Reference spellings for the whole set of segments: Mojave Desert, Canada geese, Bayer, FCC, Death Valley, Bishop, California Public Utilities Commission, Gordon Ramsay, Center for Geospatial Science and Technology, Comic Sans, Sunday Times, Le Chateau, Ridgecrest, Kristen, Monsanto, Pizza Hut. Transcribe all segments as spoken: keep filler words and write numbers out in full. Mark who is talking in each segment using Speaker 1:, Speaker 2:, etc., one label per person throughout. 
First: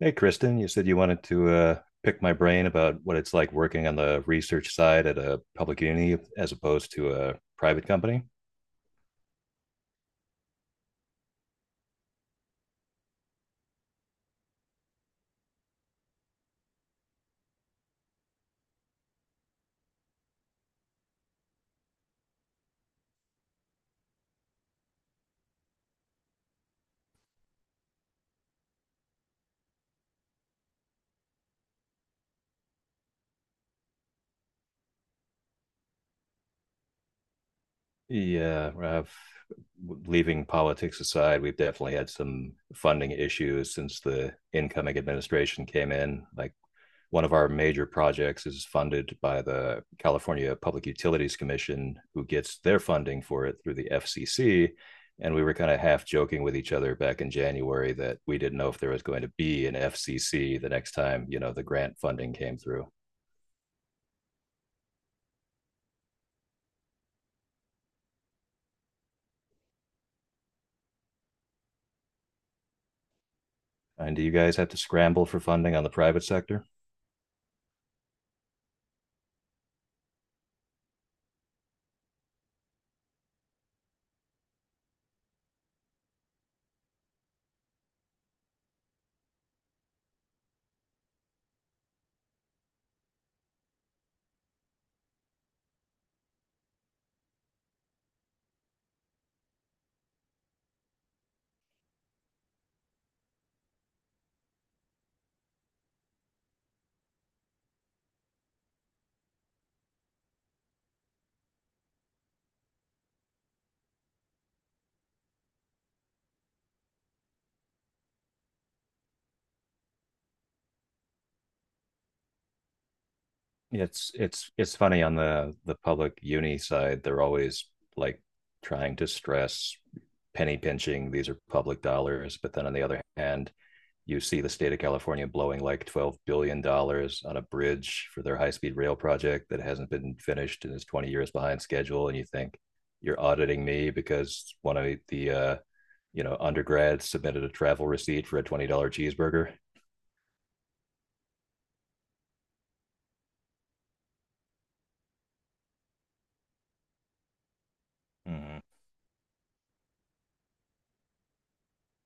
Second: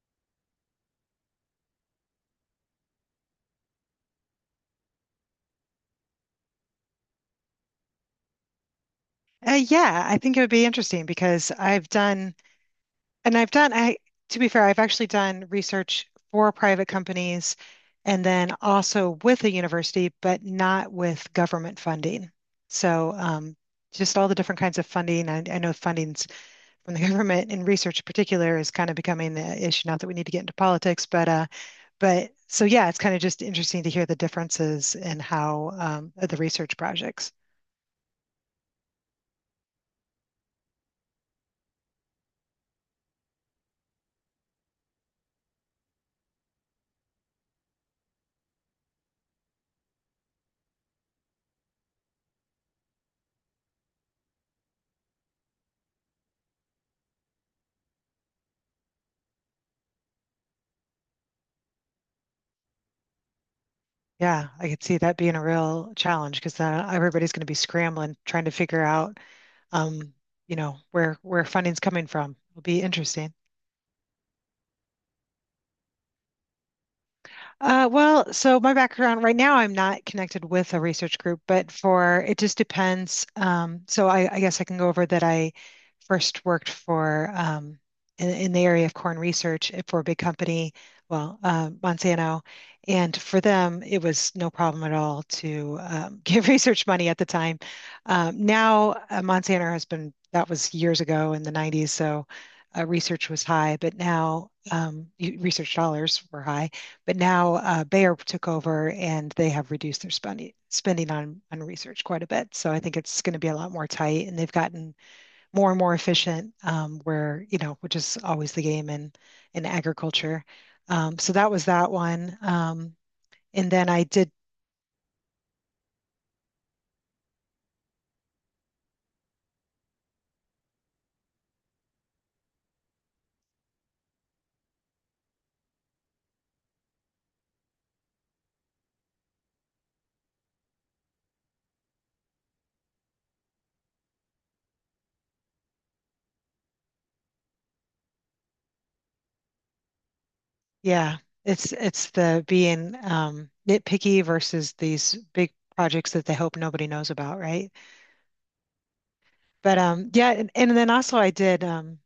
Speaker 1: Hey, Kristen, you said you wanted to uh, pick my brain about what it's like working on the research side at a public uni as opposed to a private company.
Speaker 2: Uh, yeah, I think it would be interesting because I've done, and I've done, I, to be fair, I've actually done research for private companies and then also with a university, but not with government funding. So, um, just all the different kinds of funding. I, I know funding's from the government in research in particular is kind of becoming the issue. Not that we need to get into politics, but, uh, but so yeah, it's kind of just interesting to hear the differences in how, um, the research projects.
Speaker 1: Yeah, I've, leaving politics aside, we've definitely had some funding issues since the incoming administration came in. Like one of our major projects is funded by the California Public Utilities Commission, who gets their funding for it through the F C C. And we were kind of half joking with each other back in January that we didn't know if there was going to be an F C C the next time, you know, the grant funding came through.
Speaker 2: Yeah, I could see that being a real challenge because uh, everybody's going to be scrambling trying to figure out, um, you know, where where funding's coming from. It'll be interesting.
Speaker 1: And do you guys have to scramble for funding on the private sector?
Speaker 2: Uh, well, so my background right now, I'm not connected with a research group, but for it just depends. Um, so I, I guess I can go over that I first worked for um, in, in the area of corn research for a big company, well, uh, Monsanto, and for them, it was no problem at all to um, give research money at the time. Um, now, uh, Monsanto has been that was years ago in the nineties, so uh, research was high, but now um, y- research dollars were high. But now uh, Bayer took over and they have reduced their spending spending on on research quite a bit. So I think it's going to be a lot more tight, and they've gotten more and more efficient. Um, where you know, which is always the game in in agriculture. Um, so that was that one. Um, and then I
Speaker 1: It's
Speaker 2: did,
Speaker 1: it's it's funny on the the public uni side. They're always like trying to stress penny pinching. These are public dollars, but then on the other hand, you see the state of California blowing like $12 billion dollars on a bridge for their high speed rail project that hasn't been finished and is twenty years behind schedule. And you think you're auditing me because one of the, uh, you know, undergrads submitted a travel receipt for a twenty dollars cheeseburger.
Speaker 2: yeah, it's it's the being um, nitpicky versus these big projects that they hope nobody knows about, right?
Speaker 1: Mm-hmm.
Speaker 2: But um, yeah, and, and then also I did um,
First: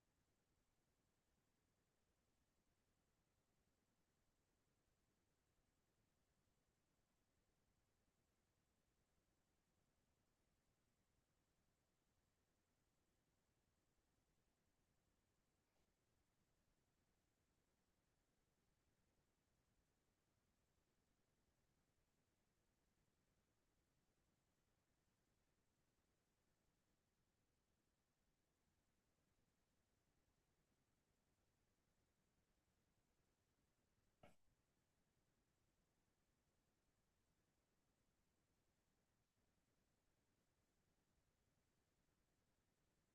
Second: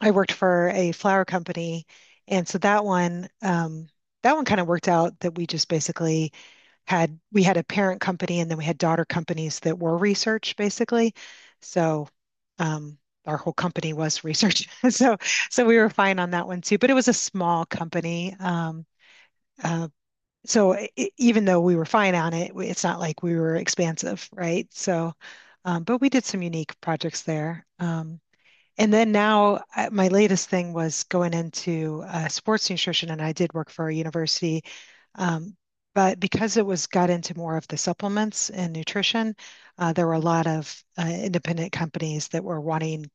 Speaker 2: I worked for a flower company, and so that one, um, that one kind of worked out that we just basically had we had a parent company and then we had daughter companies that were research basically. So, um, our whole company was research. So, so we were fine on that one too. But it was a small company. Um, uh, so i i- Even though we were fine on it, we- it's not like we were expansive, right? So, um, but we did some unique projects there. Um, and then now, uh, my latest thing was going into uh, sports nutrition, and I did work for a university. Um, but because it was got into more of the supplements and nutrition, uh, there were a lot of uh, independent companies that were wanting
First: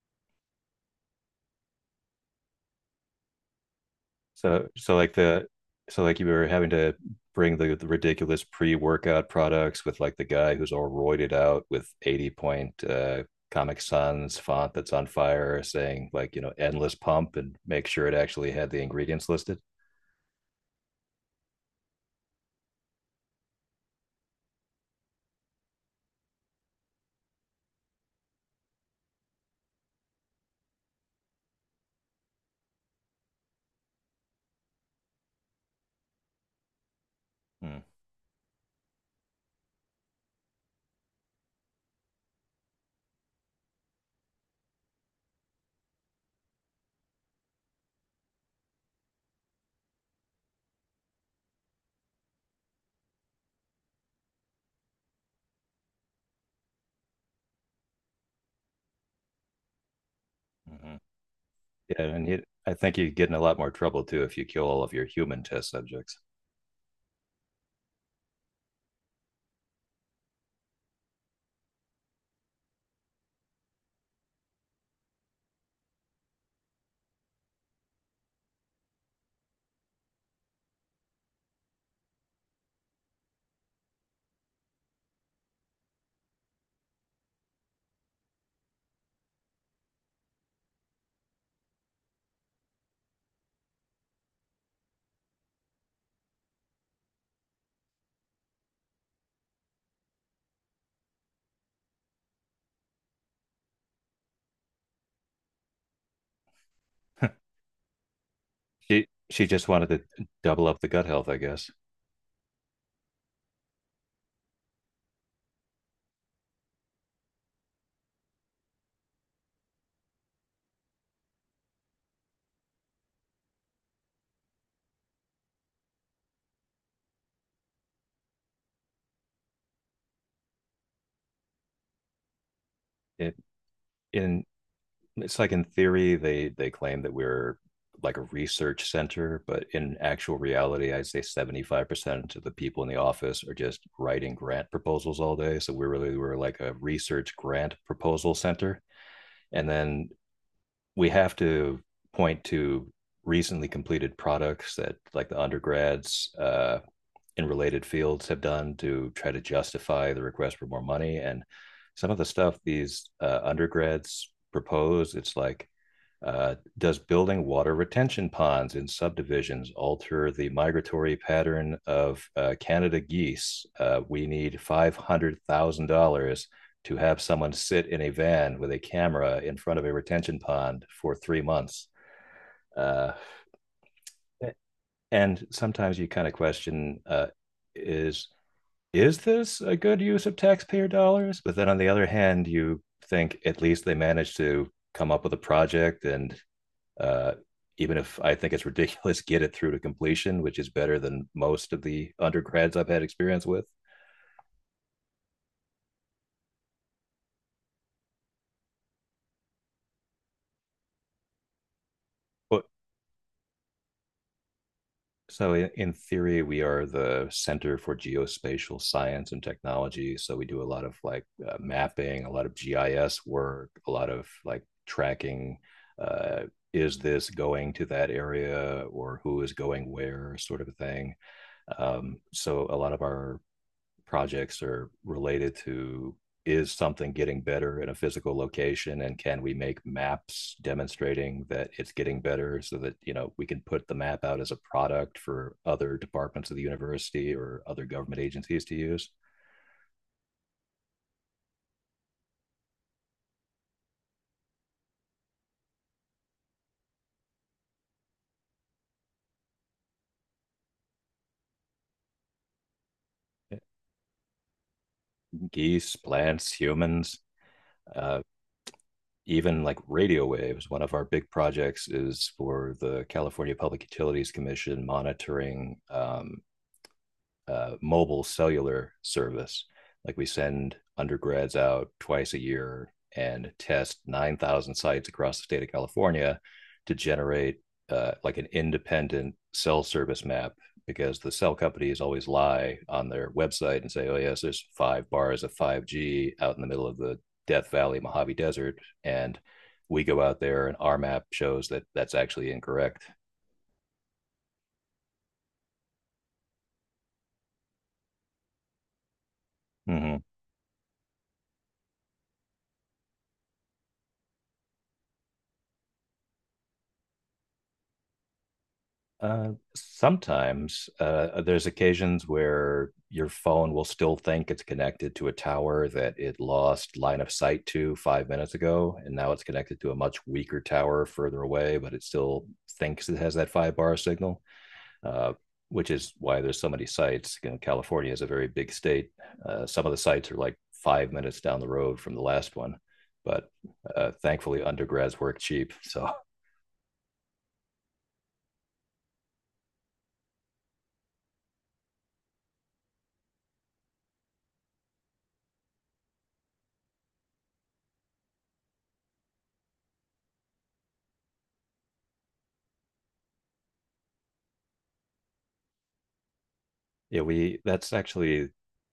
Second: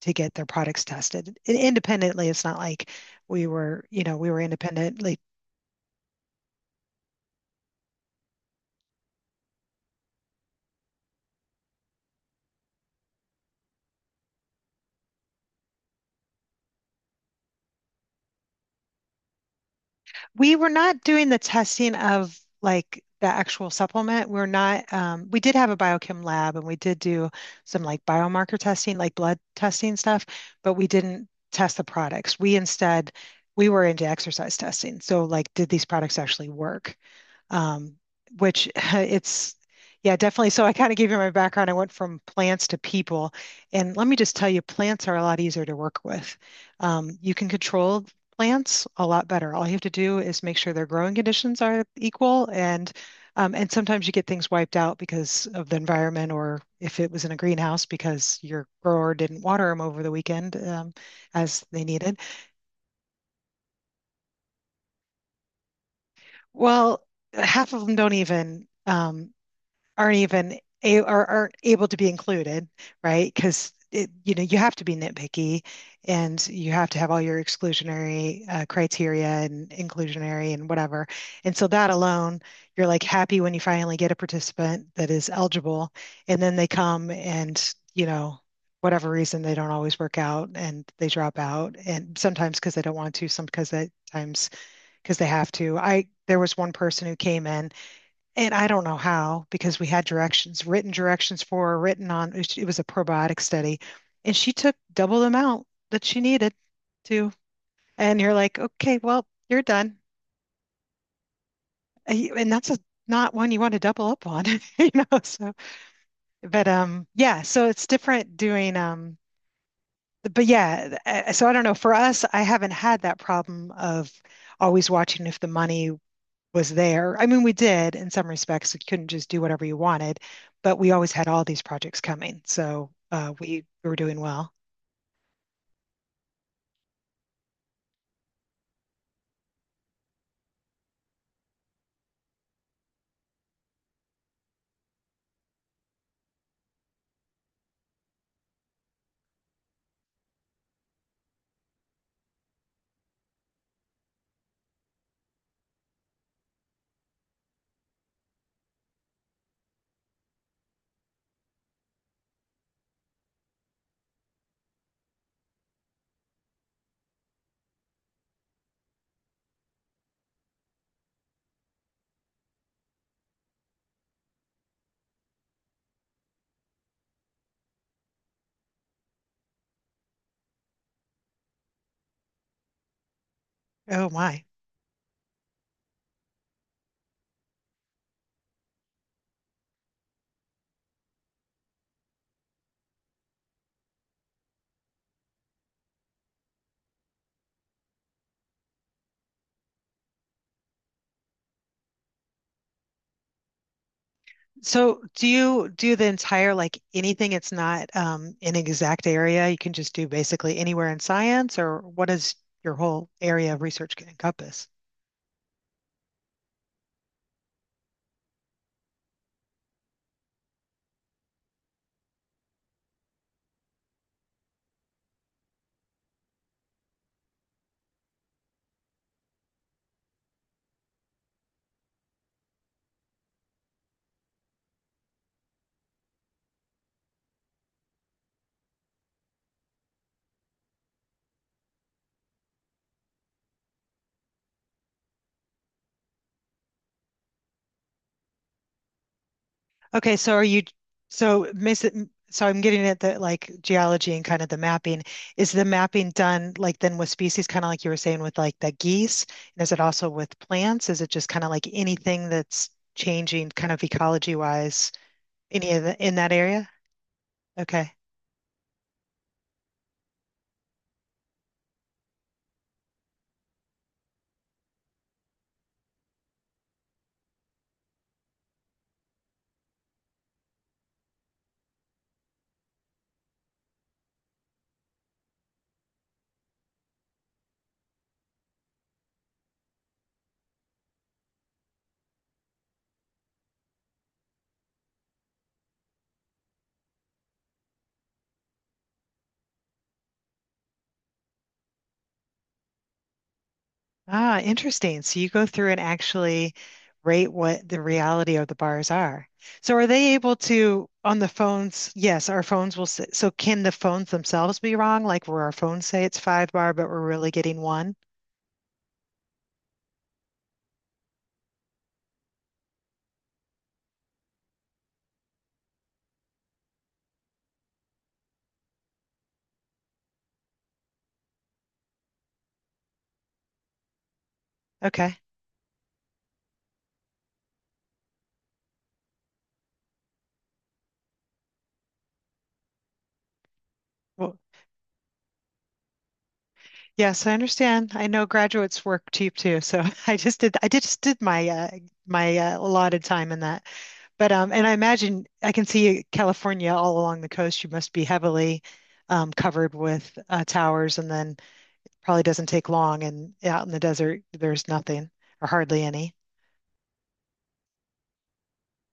Speaker 2: to get their products tested independently. It's not like we were, you know, we were
Speaker 1: So so like
Speaker 2: independently
Speaker 1: the so like you were having to bring the, the ridiculous pre-workout products with like the guy who's all roided out with eighty point uh Comic Sans font that's on fire saying like, you know, endless pump, and make sure it actually had the ingredients listed.
Speaker 2: we were not doing the testing of like the actual supplement. We're not, um, we did have a biochem lab and we did do some like biomarker testing, like blood testing stuff, but we didn't test the products. We instead, we were into exercise testing. So, like, did these products actually work?
Speaker 1: Mm,
Speaker 2: Um, which it's yeah, definitely. So I kind of gave you my background. I went from plants to people. And let me just tell you, plants are a lot easier to work with. Um, you can control plants a lot better. All you have to do is make sure their growing conditions are equal and um, and sometimes you get things wiped out because of the environment or if it was in a greenhouse because your grower didn't water them over the weekend um,
Speaker 1: mhm.
Speaker 2: as they
Speaker 1: Yeah,
Speaker 2: needed.
Speaker 1: and you, I think you get in a lot more trouble too if you kill all of your human test subjects.
Speaker 2: Well, half of them don't even um, aren't even a, or aren't able to be included, right? Because it, you know, you have to be nitpicky and you have to have all your exclusionary uh, criteria and inclusionary and whatever. And so that alone, you're like happy when you finally get a participant that is eligible, and then they come and, you know, whatever reason they don't always work out and they drop out and sometimes because they don't want to, some because they times because they have to. I There was one person who came in and I don't know how, because we had directions, written directions for her, written on, it was a probiotic study. And she took double the amount that she needed to. And you're like, okay,
Speaker 1: she
Speaker 2: well,
Speaker 1: she
Speaker 2: you're
Speaker 1: just wanted
Speaker 2: done.
Speaker 1: to double up the gut health, I guess.
Speaker 2: And that's a, not one you want to double up on, you know? So, but um, yeah, so it's different doing, um, but yeah, uh, so I don't know. For us, I haven't had that problem of always watching if the money was there. I mean, we did in some respects. We couldn't just do whatever you wanted, but we always had all these projects coming. So uh,
Speaker 1: It
Speaker 2: we were doing
Speaker 1: in
Speaker 2: well.
Speaker 1: it's like in theory they they claim that we're like a research center, but in actual reality, I'd say seventy five percent of the people in the office are just writing grant proposals all day. So we really were like a research grant proposal center, and then we have to point to recently completed products that like the undergrads uh, in related fields have done to try to justify the request for more money. And some of the stuff these uh, undergrads propose, it's like, uh, does building water retention ponds in subdivisions alter the migratory pattern of uh, Canada geese? Uh, we need five hundred thousand dollars to have someone sit in a van with a camera in front of a retention pond for three months. Uh,
Speaker 2: Oh my.
Speaker 1: and sometimes you kind of question, uh, is is this a good use of taxpayer dollars? But then on the other hand, you think at least they managed to come up with a project and, uh, even if I think it's ridiculous, get it through to completion, which is better than most of the undergrads I've had experience with.
Speaker 2: So do you do the entire like anything it's not um, an exact area? You can just do basically anywhere in science, or what does
Speaker 1: But
Speaker 2: your whole area of research encompass?
Speaker 1: so in, in theory, we are the Center for Geospatial Science and Technology. So we do a lot of like uh, mapping, a lot of G I S work, a lot of like tracking. Uh, is this going to that area, or who is going where, sort of a thing. Um, so a lot of our projects are related to, is something getting better in a physical location, and can we make maps demonstrating that it's getting better so that, you know, we can put the map out as a product for other departments of the university or other government agencies to use?
Speaker 2: Okay, so are you so miss it, so I'm getting at the like geology and kind of the mapping. Is the mapping done like then with species, kind of like you were saying with like the geese? And is it also with plants? Is it just kind of like anything that's changing kind of ecology wise, any of the,
Speaker 1: Geese,
Speaker 2: in that
Speaker 1: plants,
Speaker 2: area?
Speaker 1: humans,
Speaker 2: Okay.
Speaker 1: uh, even like radio waves. One of our big projects is for the California Public Utilities Commission monitoring, um, uh, mobile cellular service. Like we send undergrads out twice a year and test nine thousand sites across the state of California to generate uh, like an independent cell service map, because the cell companies always lie on their website and say, oh, yes, there's five bars of five G out in the middle of the Death Valley, Mojave Desert. And we go out there and our map shows that that's actually incorrect.
Speaker 2: Ah, interesting. So you go through and actually rate what the reality of the bars are. So are they
Speaker 1: Mm-hmm.
Speaker 2: able to on the phones? Yes, our phones will s so can the phones themselves be wrong? Like where our phones say it's five bar, but we're really getting one?
Speaker 1: Uh, sometimes uh, there's occasions where your phone will still think it's connected to a tower that it lost line of sight to five minutes ago, and now it's connected to a much weaker tower further away, but it still thinks it has that five bar signal.
Speaker 2: Okay.
Speaker 1: Uh, which is why there's so many sites. You know, California is a very big state. Uh, some of the sites are like five minutes down the road from the last one, but uh,
Speaker 2: Well,
Speaker 1: thankfully undergrads work cheap, so
Speaker 2: yes, I understand. I know graduates work cheap too, so I just did. I did- just did my uh, my uh, allotted time in that. But um, and I imagine I can see California all along the coast. You must be heavily um, covered with uh, towers and then probably doesn't take long. And out in the desert, there's nothing or hardly any.
Speaker 1: Yeah, we that's actually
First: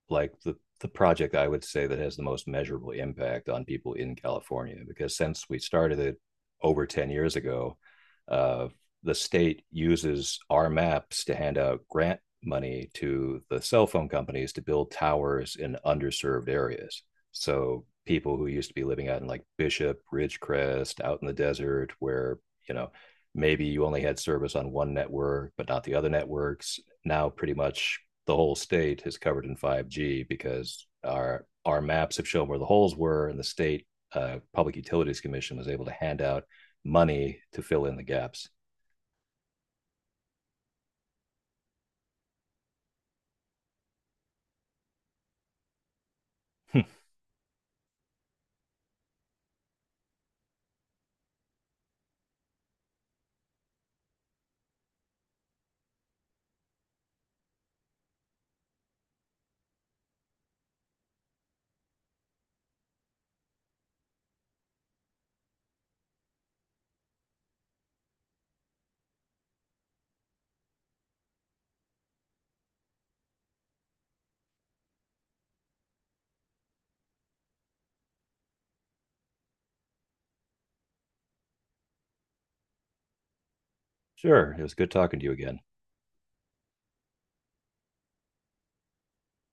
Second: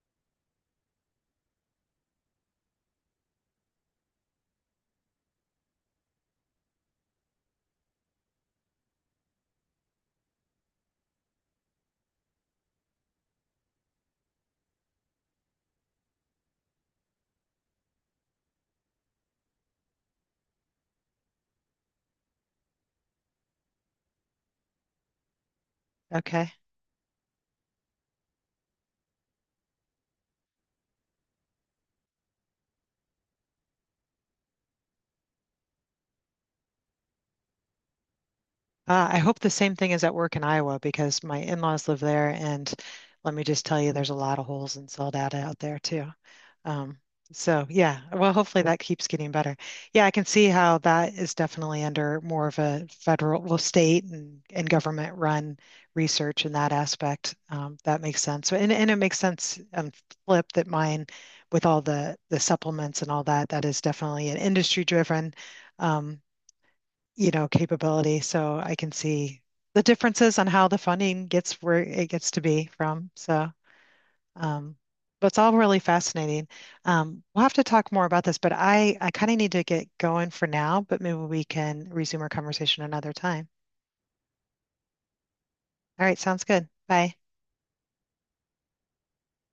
Speaker 1: like the the project I would say that has the most measurable impact on people in California, because since we started it over ten years ago, uh, the state uses our maps to hand out grant money to the cell phone companies to build towers in underserved areas. So people who used to be living out in like Bishop, Ridgecrest, out in the desert where, you know, maybe you only had service on one network but not the other
Speaker 2: Okay.
Speaker 1: networks, now pretty much the whole state is covered in five G because our our maps have shown where the holes were, and the state uh, Public Utilities Commission was able to hand out money to fill in the gaps.
Speaker 2: Uh, I hope the same thing is at work in Iowa because my in-laws live there, and let me just tell you, there's a lot of holes in cell data out there too. Um, so yeah, well, hopefully that keeps getting better. Yeah, I can see how that is definitely under more of a federal, well, state and, and government run research in that aspect. Um, that makes sense. And, and it makes sense um, flip that mine with all the the supplements and all that, that is definitely an industry driven. Um, you know, capability. So I can see the differences on how the funding gets where it gets to be from. So, um, but it's all really fascinating. Um, we'll have to talk more about this, but I, I kind of need to get going for now, but maybe we can resume our conversation another time.
Speaker 1: Sure, it was good talking to you again.
Speaker 2: All right, sounds good. Bye.